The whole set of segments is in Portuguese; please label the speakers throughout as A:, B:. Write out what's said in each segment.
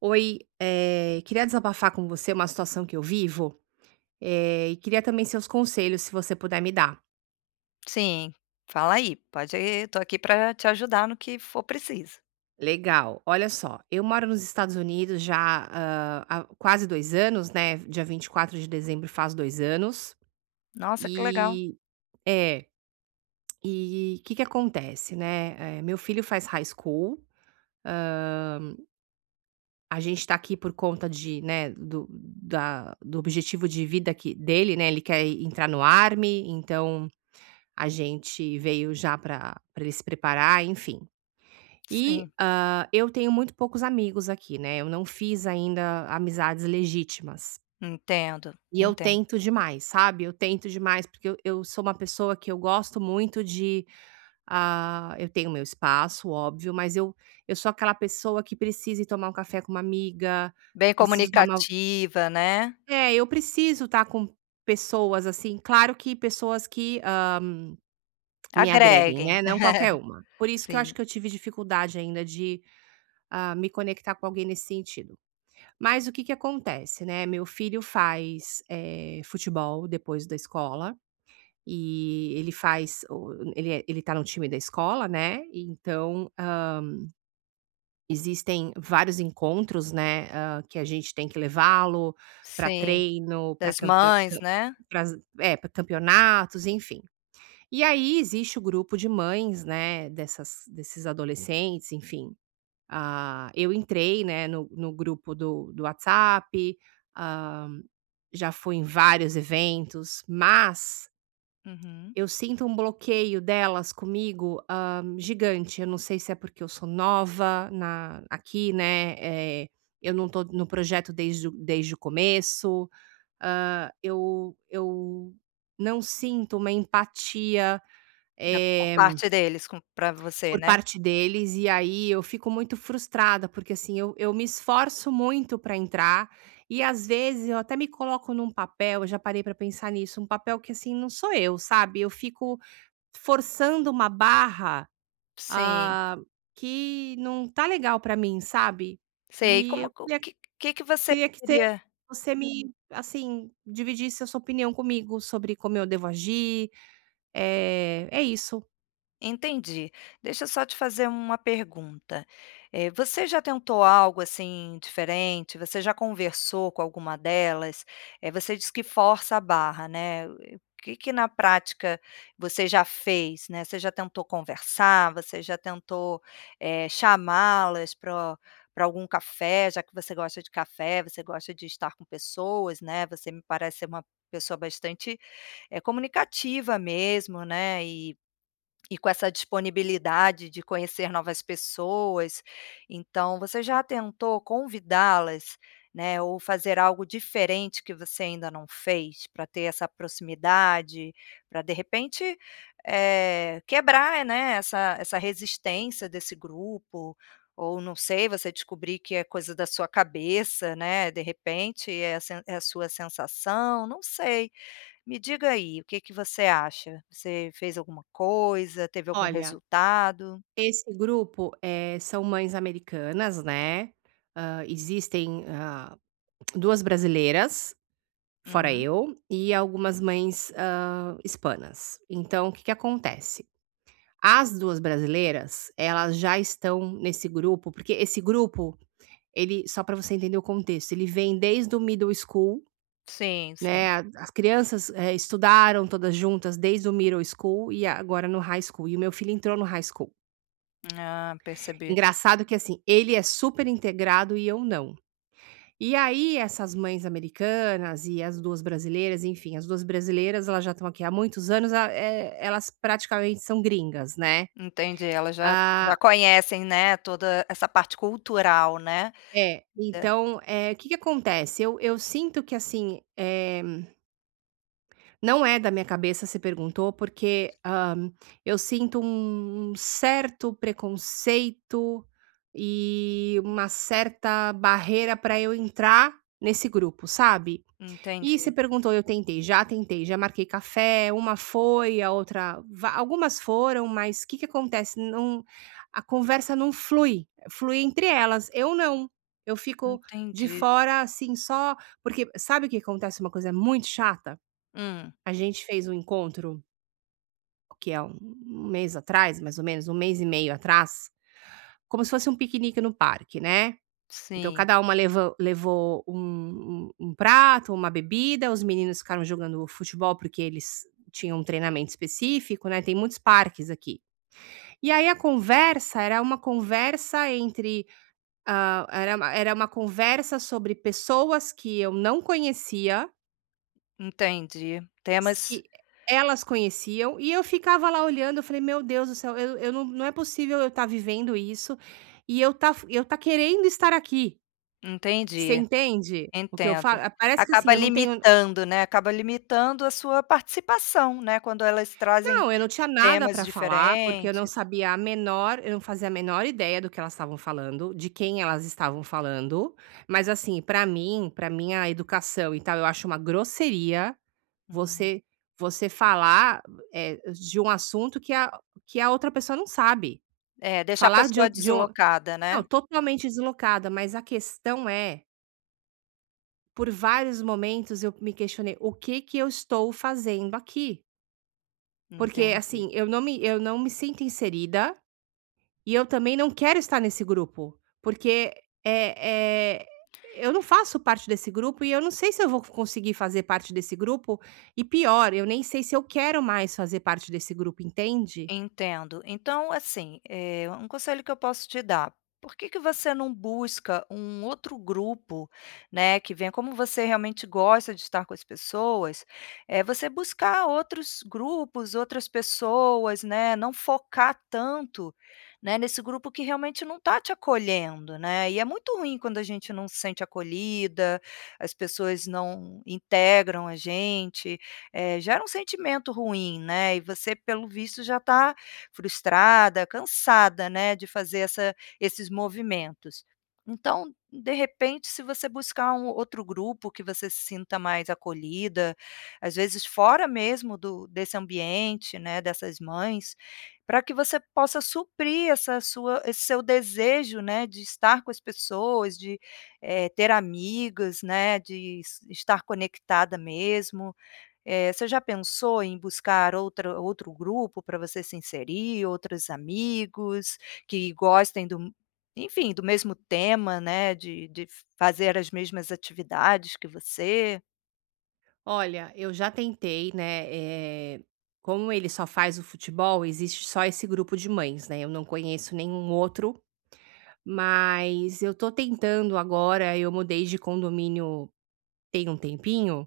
A: Oi, queria desabafar com você uma situação que eu vivo, e queria também seus conselhos, se você puder me dar.
B: Sim, fala aí, pode ir, tô aqui para te ajudar no que for preciso.
A: Legal, olha só, eu moro nos Estados Unidos já há quase 2 anos, né? Dia 24 de dezembro faz 2 anos.
B: Nossa, que legal.
A: E é, e o que que acontece, né? Meu filho faz high school, a gente tá aqui por conta de, né, do objetivo de vida que, dele, né? Ele quer entrar no Army, então a gente veio já para pra ele se preparar, enfim. E,
B: Sim,
A: eu tenho muito poucos amigos aqui, né, eu não fiz ainda amizades legítimas.
B: entendo,
A: E eu
B: entendo.
A: tento demais, sabe, eu tento demais, porque eu sou uma pessoa que eu gosto muito de, eu tenho meu espaço, óbvio, mas eu sou aquela pessoa que precisa ir tomar um café com uma amiga,
B: Bem
A: preciso dar uma
B: comunicativa, né.
A: é, eu preciso estar com pessoas, assim, claro que pessoas que, hã me agreguem,
B: Agreguem.
A: né, não qualquer uma. Por isso que eu acho
B: Sim,
A: que eu tive dificuldade ainda de, me conectar com alguém nesse sentido. Mas o que que acontece, né, meu filho faz, futebol depois da escola, e ele faz o ele é ele tá no time da escola, né, então, existem vários encontros, né, que a gente tem que levá-lo para
B: sim,
A: treino, para
B: das
A: campe
B: mães, né.
A: pra campeonatos, enfim. E aí existe o grupo de mães, né, dessas desses adolescentes, enfim. Ah, eu entrei, né, no grupo do WhatsApp, hã, já fui em vários eventos, mas
B: Uhum.
A: eu sinto um bloqueio delas comigo, gigante. Eu não sei se é porque eu sou nova na aqui, né, eh, eu não tô no projeto desde o começo. Ah, eu não sinto uma empatia,
B: Da por
A: eh
B: parte deles para você,
A: por
B: né.
A: parte deles, e aí eu fico muito frustrada, porque assim, eu me esforço muito para entrar, e às vezes eu até me coloco num papel, eu já parei para pensar nisso, um papel que assim, não sou eu, sabe? Eu fico forçando uma barra
B: Sim,
A: ah, que não tá legal para mim, sabe?
B: sei.
A: E
B: Como
A: eu
B: co que você
A: queria que
B: diria?
A: você me, assim, dividisse a sua opinião comigo sobre como eu devo agir, é, é isso.
B: Entendi. Deixa eu só te fazer uma pergunta. Você já tentou algo, assim, diferente? Você já conversou com alguma delas? Você diz que força a barra, né? O que que na prática você já fez, né? Você já tentou conversar? Você já tentou, chamá-las para pra algum café, já que você gosta de café, você gosta de estar com pessoas, né, você me parece ser uma pessoa bastante, comunicativa mesmo, né, e com essa disponibilidade de conhecer novas pessoas, então você já tentou convidá-las, né, ou fazer algo diferente que você ainda não fez, para ter essa proximidade, para de repente, quebrar, né, essa resistência desse grupo, ou não sei, você descobrir que é coisa da sua cabeça, né, de repente é a sen é a sua sensação, não sei. Me diga aí, o que que você acha? Você fez alguma coisa? Teve algum
A: Olha,
B: resultado?
A: esse grupo, são mães americanas, né, existem, duas brasileiras, fora
B: Uhum.
A: eu, e algumas mães, hispanas. Então o que que acontece? As 2 brasileiras, elas já estão nesse grupo, porque esse grupo, ele, só para você entender o contexto, ele vem desde o middle school,
B: Sim,
A: né,
B: sim.
A: a as crianças, estudaram todas juntas desde o middle school e agora no high school, e o meu filho entrou no high school.
B: Ah, percebi.
A: Engraçado que, assim, ele é super integrado e eu não. E aí essas mães americanas e as 2 brasileiras, enfim, as 2 brasileiras, elas já estão aqui há muitos anos, elas praticamente são gringas, né.
B: Entendi, elas já
A: Ah
B: já conhecem, né, toda essa parte cultural, né.
A: é,
B: Da
A: então, o que que acontece? Eu sinto que, assim, não é da minha cabeça, se perguntou, porque, eu sinto um certo preconceito e uma certa barreira para eu entrar nesse grupo, sabe. E se
B: entendi,
A: perguntou, eu tentei, já marquei café, uma foi, a outra va algumas foram, mas o que que acontece, a conversa não flui, flui entre elas, eu não. Eu fico de
B: entendi.
A: fora, assim, só. Porque sabe o que acontece, uma coisa muito chata?
B: Hum,
A: A gente fez um encontro, o que é um mês atrás, mais ou menos, um mês e meio atrás, como se fosse um piquenique no parque, né. Então
B: sim,
A: cada uma levou um prato, uma bebida, os meninos ficaram jogando futebol, porque eles tinham um treinamento específico, né, tem muitos parques aqui. E aí a conversa era uma conversa entre, era uma conversa sobre pessoas que eu não conhecia
B: entendi.
A: S
B: Temas
A: que elas conheciam, e eu ficava lá olhando, eu falei: "Meu Deus do céu, eu não é possível eu estar vivendo isso, e eu tá querendo estar aqui". Você
B: entendi,
A: entende o que eu
B: entendo.
A: falo? Ah, parece que assim,
B: Acaba
A: eu não tenho,
B: limitando, né, acaba limitando a sua participação, né, quando elas trazem
A: não, eu não tinha nada
B: temas
A: para falar, porque
B: diferentes.
A: eu não fazia a menor ideia do que elas estavam falando, de quem elas estavam falando, mas assim, para minha educação e tal, eu acho uma grosseria.
B: Hum.
A: Você Você falar, de um assunto que a outra pessoa não sabe.
B: É, deixar a
A: Falar de o
B: pessoa
A: de um
B: deslocada,
A: Não,
B: né.
A: totalmente deslocada, mas a questão é, por vários momentos eu me questionei: "O que que eu estou fazendo aqui?". Porque,
B: Entendi.
A: assim, eu não me sinto inserida. E eu também não quero estar nesse grupo, porque, eh eh, eu não faço parte desse grupo e eu não sei se eu vou conseguir fazer parte desse grupo, e pior, eu nem sei se eu quero mais fazer parte desse grupo, entende?
B: Entendo. Então, assim, um conselho que eu posso te dar, por que que você não busca um outro grupo, né, que venha como você realmente gosta de estar com as pessoas. É você buscar outros grupos, outras pessoas, né, não focar tanto, né, nesse grupo que realmente não está te acolhendo, né. E é muito ruim quando a gente não se sente acolhida, as pessoas não integram a gente, gera um sentimento ruim, né, e você pelo visto já está frustrada, cansada, né, de fazer essa esses movimentos. Então, de repente, se você buscar um outro grupo que você se sinta mais acolhida, às vezes fora mesmo do desse ambiente, né, dessas mães, para que você possa suprir essa sua esse seu desejo, né, de estar com as pessoas, de, ter amigas, né, de es estar conectada mesmo. Você já pensou em buscar outra outro grupo para você se inserir, outros amigos que gostem do, enfim, do mesmo tema, né, de fazer as mesmas atividades que você?
A: Olha, eu já tentei, né, como ele só faz o futebol, existe só esse grupo de mães, né, eu não conheço nenhum outro, mas eu tô tentando agora, eu mudei de condomínio tem um tempinho.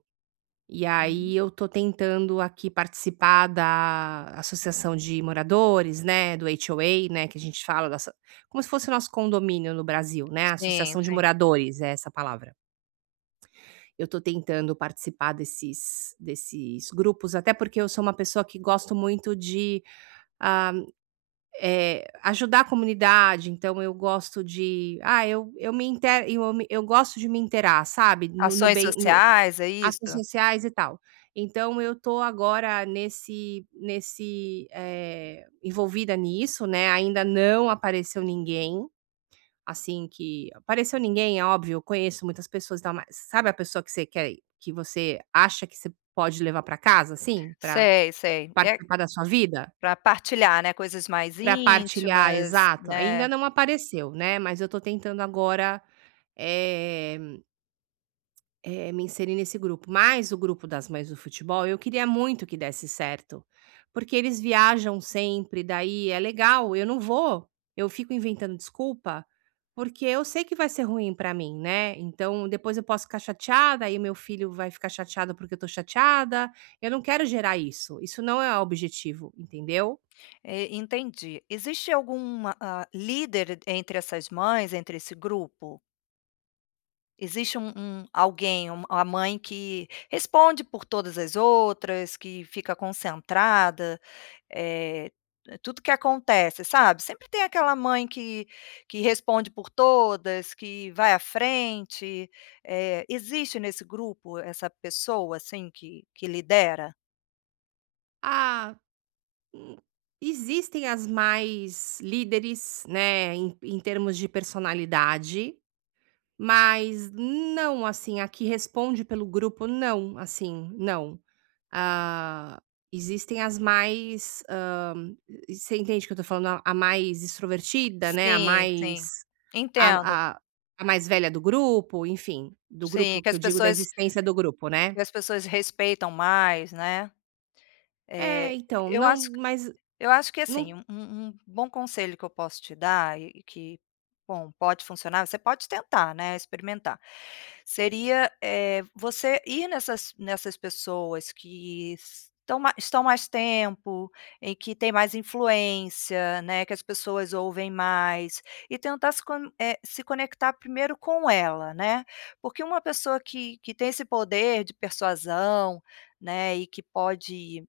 A: E
B: Uhum.
A: aí eu tô tentando aqui participar da associação de moradores, né, do HOA, né, que a gente fala dessa, como se fosse o nosso condomínio no Brasil, né,
B: Sim,
A: associação de
B: sim.
A: moradores, é essa palavra. Eu tô tentando participar desses grupos, até porque eu sou uma pessoa que gosto muito de, ah, ajudar a comunidade, então eu gosto de ah, eu gosto de me interar, sabe, no no
B: Ações
A: bem no
B: sociais, é
A: ações
B: isso?
A: sociais e tal. Então eu tô agora envolvida nisso, né, ainda não apareceu ninguém, assim, que apareceu ninguém, é óbvio, eu conheço muitas pessoas e tal, mas sabe a pessoa que você quer, que você acha que você pode levar para casa, assim, para
B: Sei, sei. É
A: participar da sua vida?
B: para partilhar, né, coisas mais
A: Para partilhar,
B: íntimas,
A: exato. Ainda
B: né.
A: não apareceu, né, mas eu tô tentando agora, eh me inserir nesse grupo, mas o grupo das mães do futebol, eu queria muito que desse certo, porque eles viajam sempre, daí é legal, eu não vou, eu fico inventando desculpa, porque eu sei que vai ser ruim pra mim, né? Então depois eu posso ficar chateada, aí meu filho vai ficar chateado porque eu tô chateada. Eu não quero gerar isso, isso não é o objetivo, entendeu?
B: E entendi. Existe algum líder entre essas mães, entre esse grupo? Existe alguém, um a mãe que responde por todas as outras, que fica concentrada, eh, é tudo que acontece, sabe. Sempre tem aquela mãe que responde por todas, que vai à frente, existe nesse grupo essa pessoa, assim, que lidera?
A: Ah, hum, existem as mais líderes, né, em termos de personalidade, mas não, assim, a que responde pelo grupo, não, assim, não. Ah, existem as mais, você entende que eu tô falando? A mais extrovertida, né,
B: Sim, sim. Entendo.
A: a a a mais velha do grupo, enfim, do
B: Sim,
A: grupo que eu digo da existência do grupo, né.
B: que as pessoas respeitam mais, né.
A: É,
B: Eh,
A: então,
B: eu
A: não,
B: acho
A: mas
B: Eu acho que
A: não.
B: assim, um bom conselho que eu posso te dar e que, bom, pode funcionar, você pode tentar, né, experimentar. Seria, você ir nessas pessoas que estão ma estão mais tempo, em que tem mais influência, né, que as pessoas ouvem mais, e tentar se conectar primeiro com ela, né. Porque uma pessoa que tem esse poder de persuasão, né, e que pode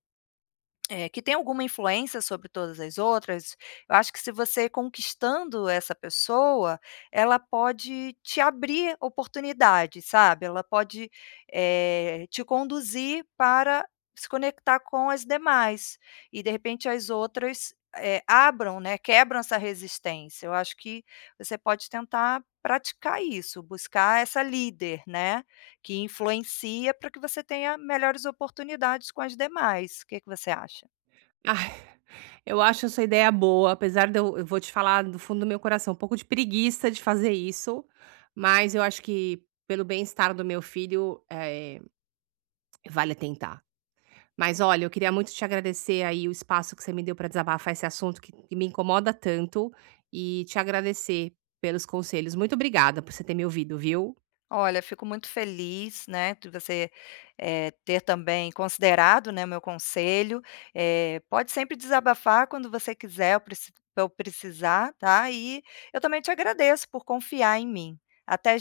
B: é, que tem alguma influência sobre todas as outras, eu acho que se você conquistando essa pessoa, ela pode te abrir oportunidades, sabe, ela pode, te conduzir para se conectar com as demais, e de repente as outras, abram, né, quebram essa resistência. Eu acho que você pode tentar praticar isso, buscar essa líder, né, que influencia para que você tenha melhores oportunidades com as demais. O que que você acha?
A: Eu acho essa ideia boa, apesar de eu vou te falar do fundo do meu coração, um pouco de preguiça de fazer isso, mas eu acho que pelo bem-estar do meu filho, vale tentar. Mas olha, eu queria muito te agradecer aí o espaço que você me deu para desabafar esse assunto que me incomoda tanto, e te agradecer pelos conselhos. Muito obrigada por você ter me ouvido, viu?
B: Olha, fico muito feliz, né, de você, ter também considerado, né, o meu conselho. Pode sempre desabafar quando você quiser, eu precisar, tá. E eu também te agradeço por confiar em mim. Até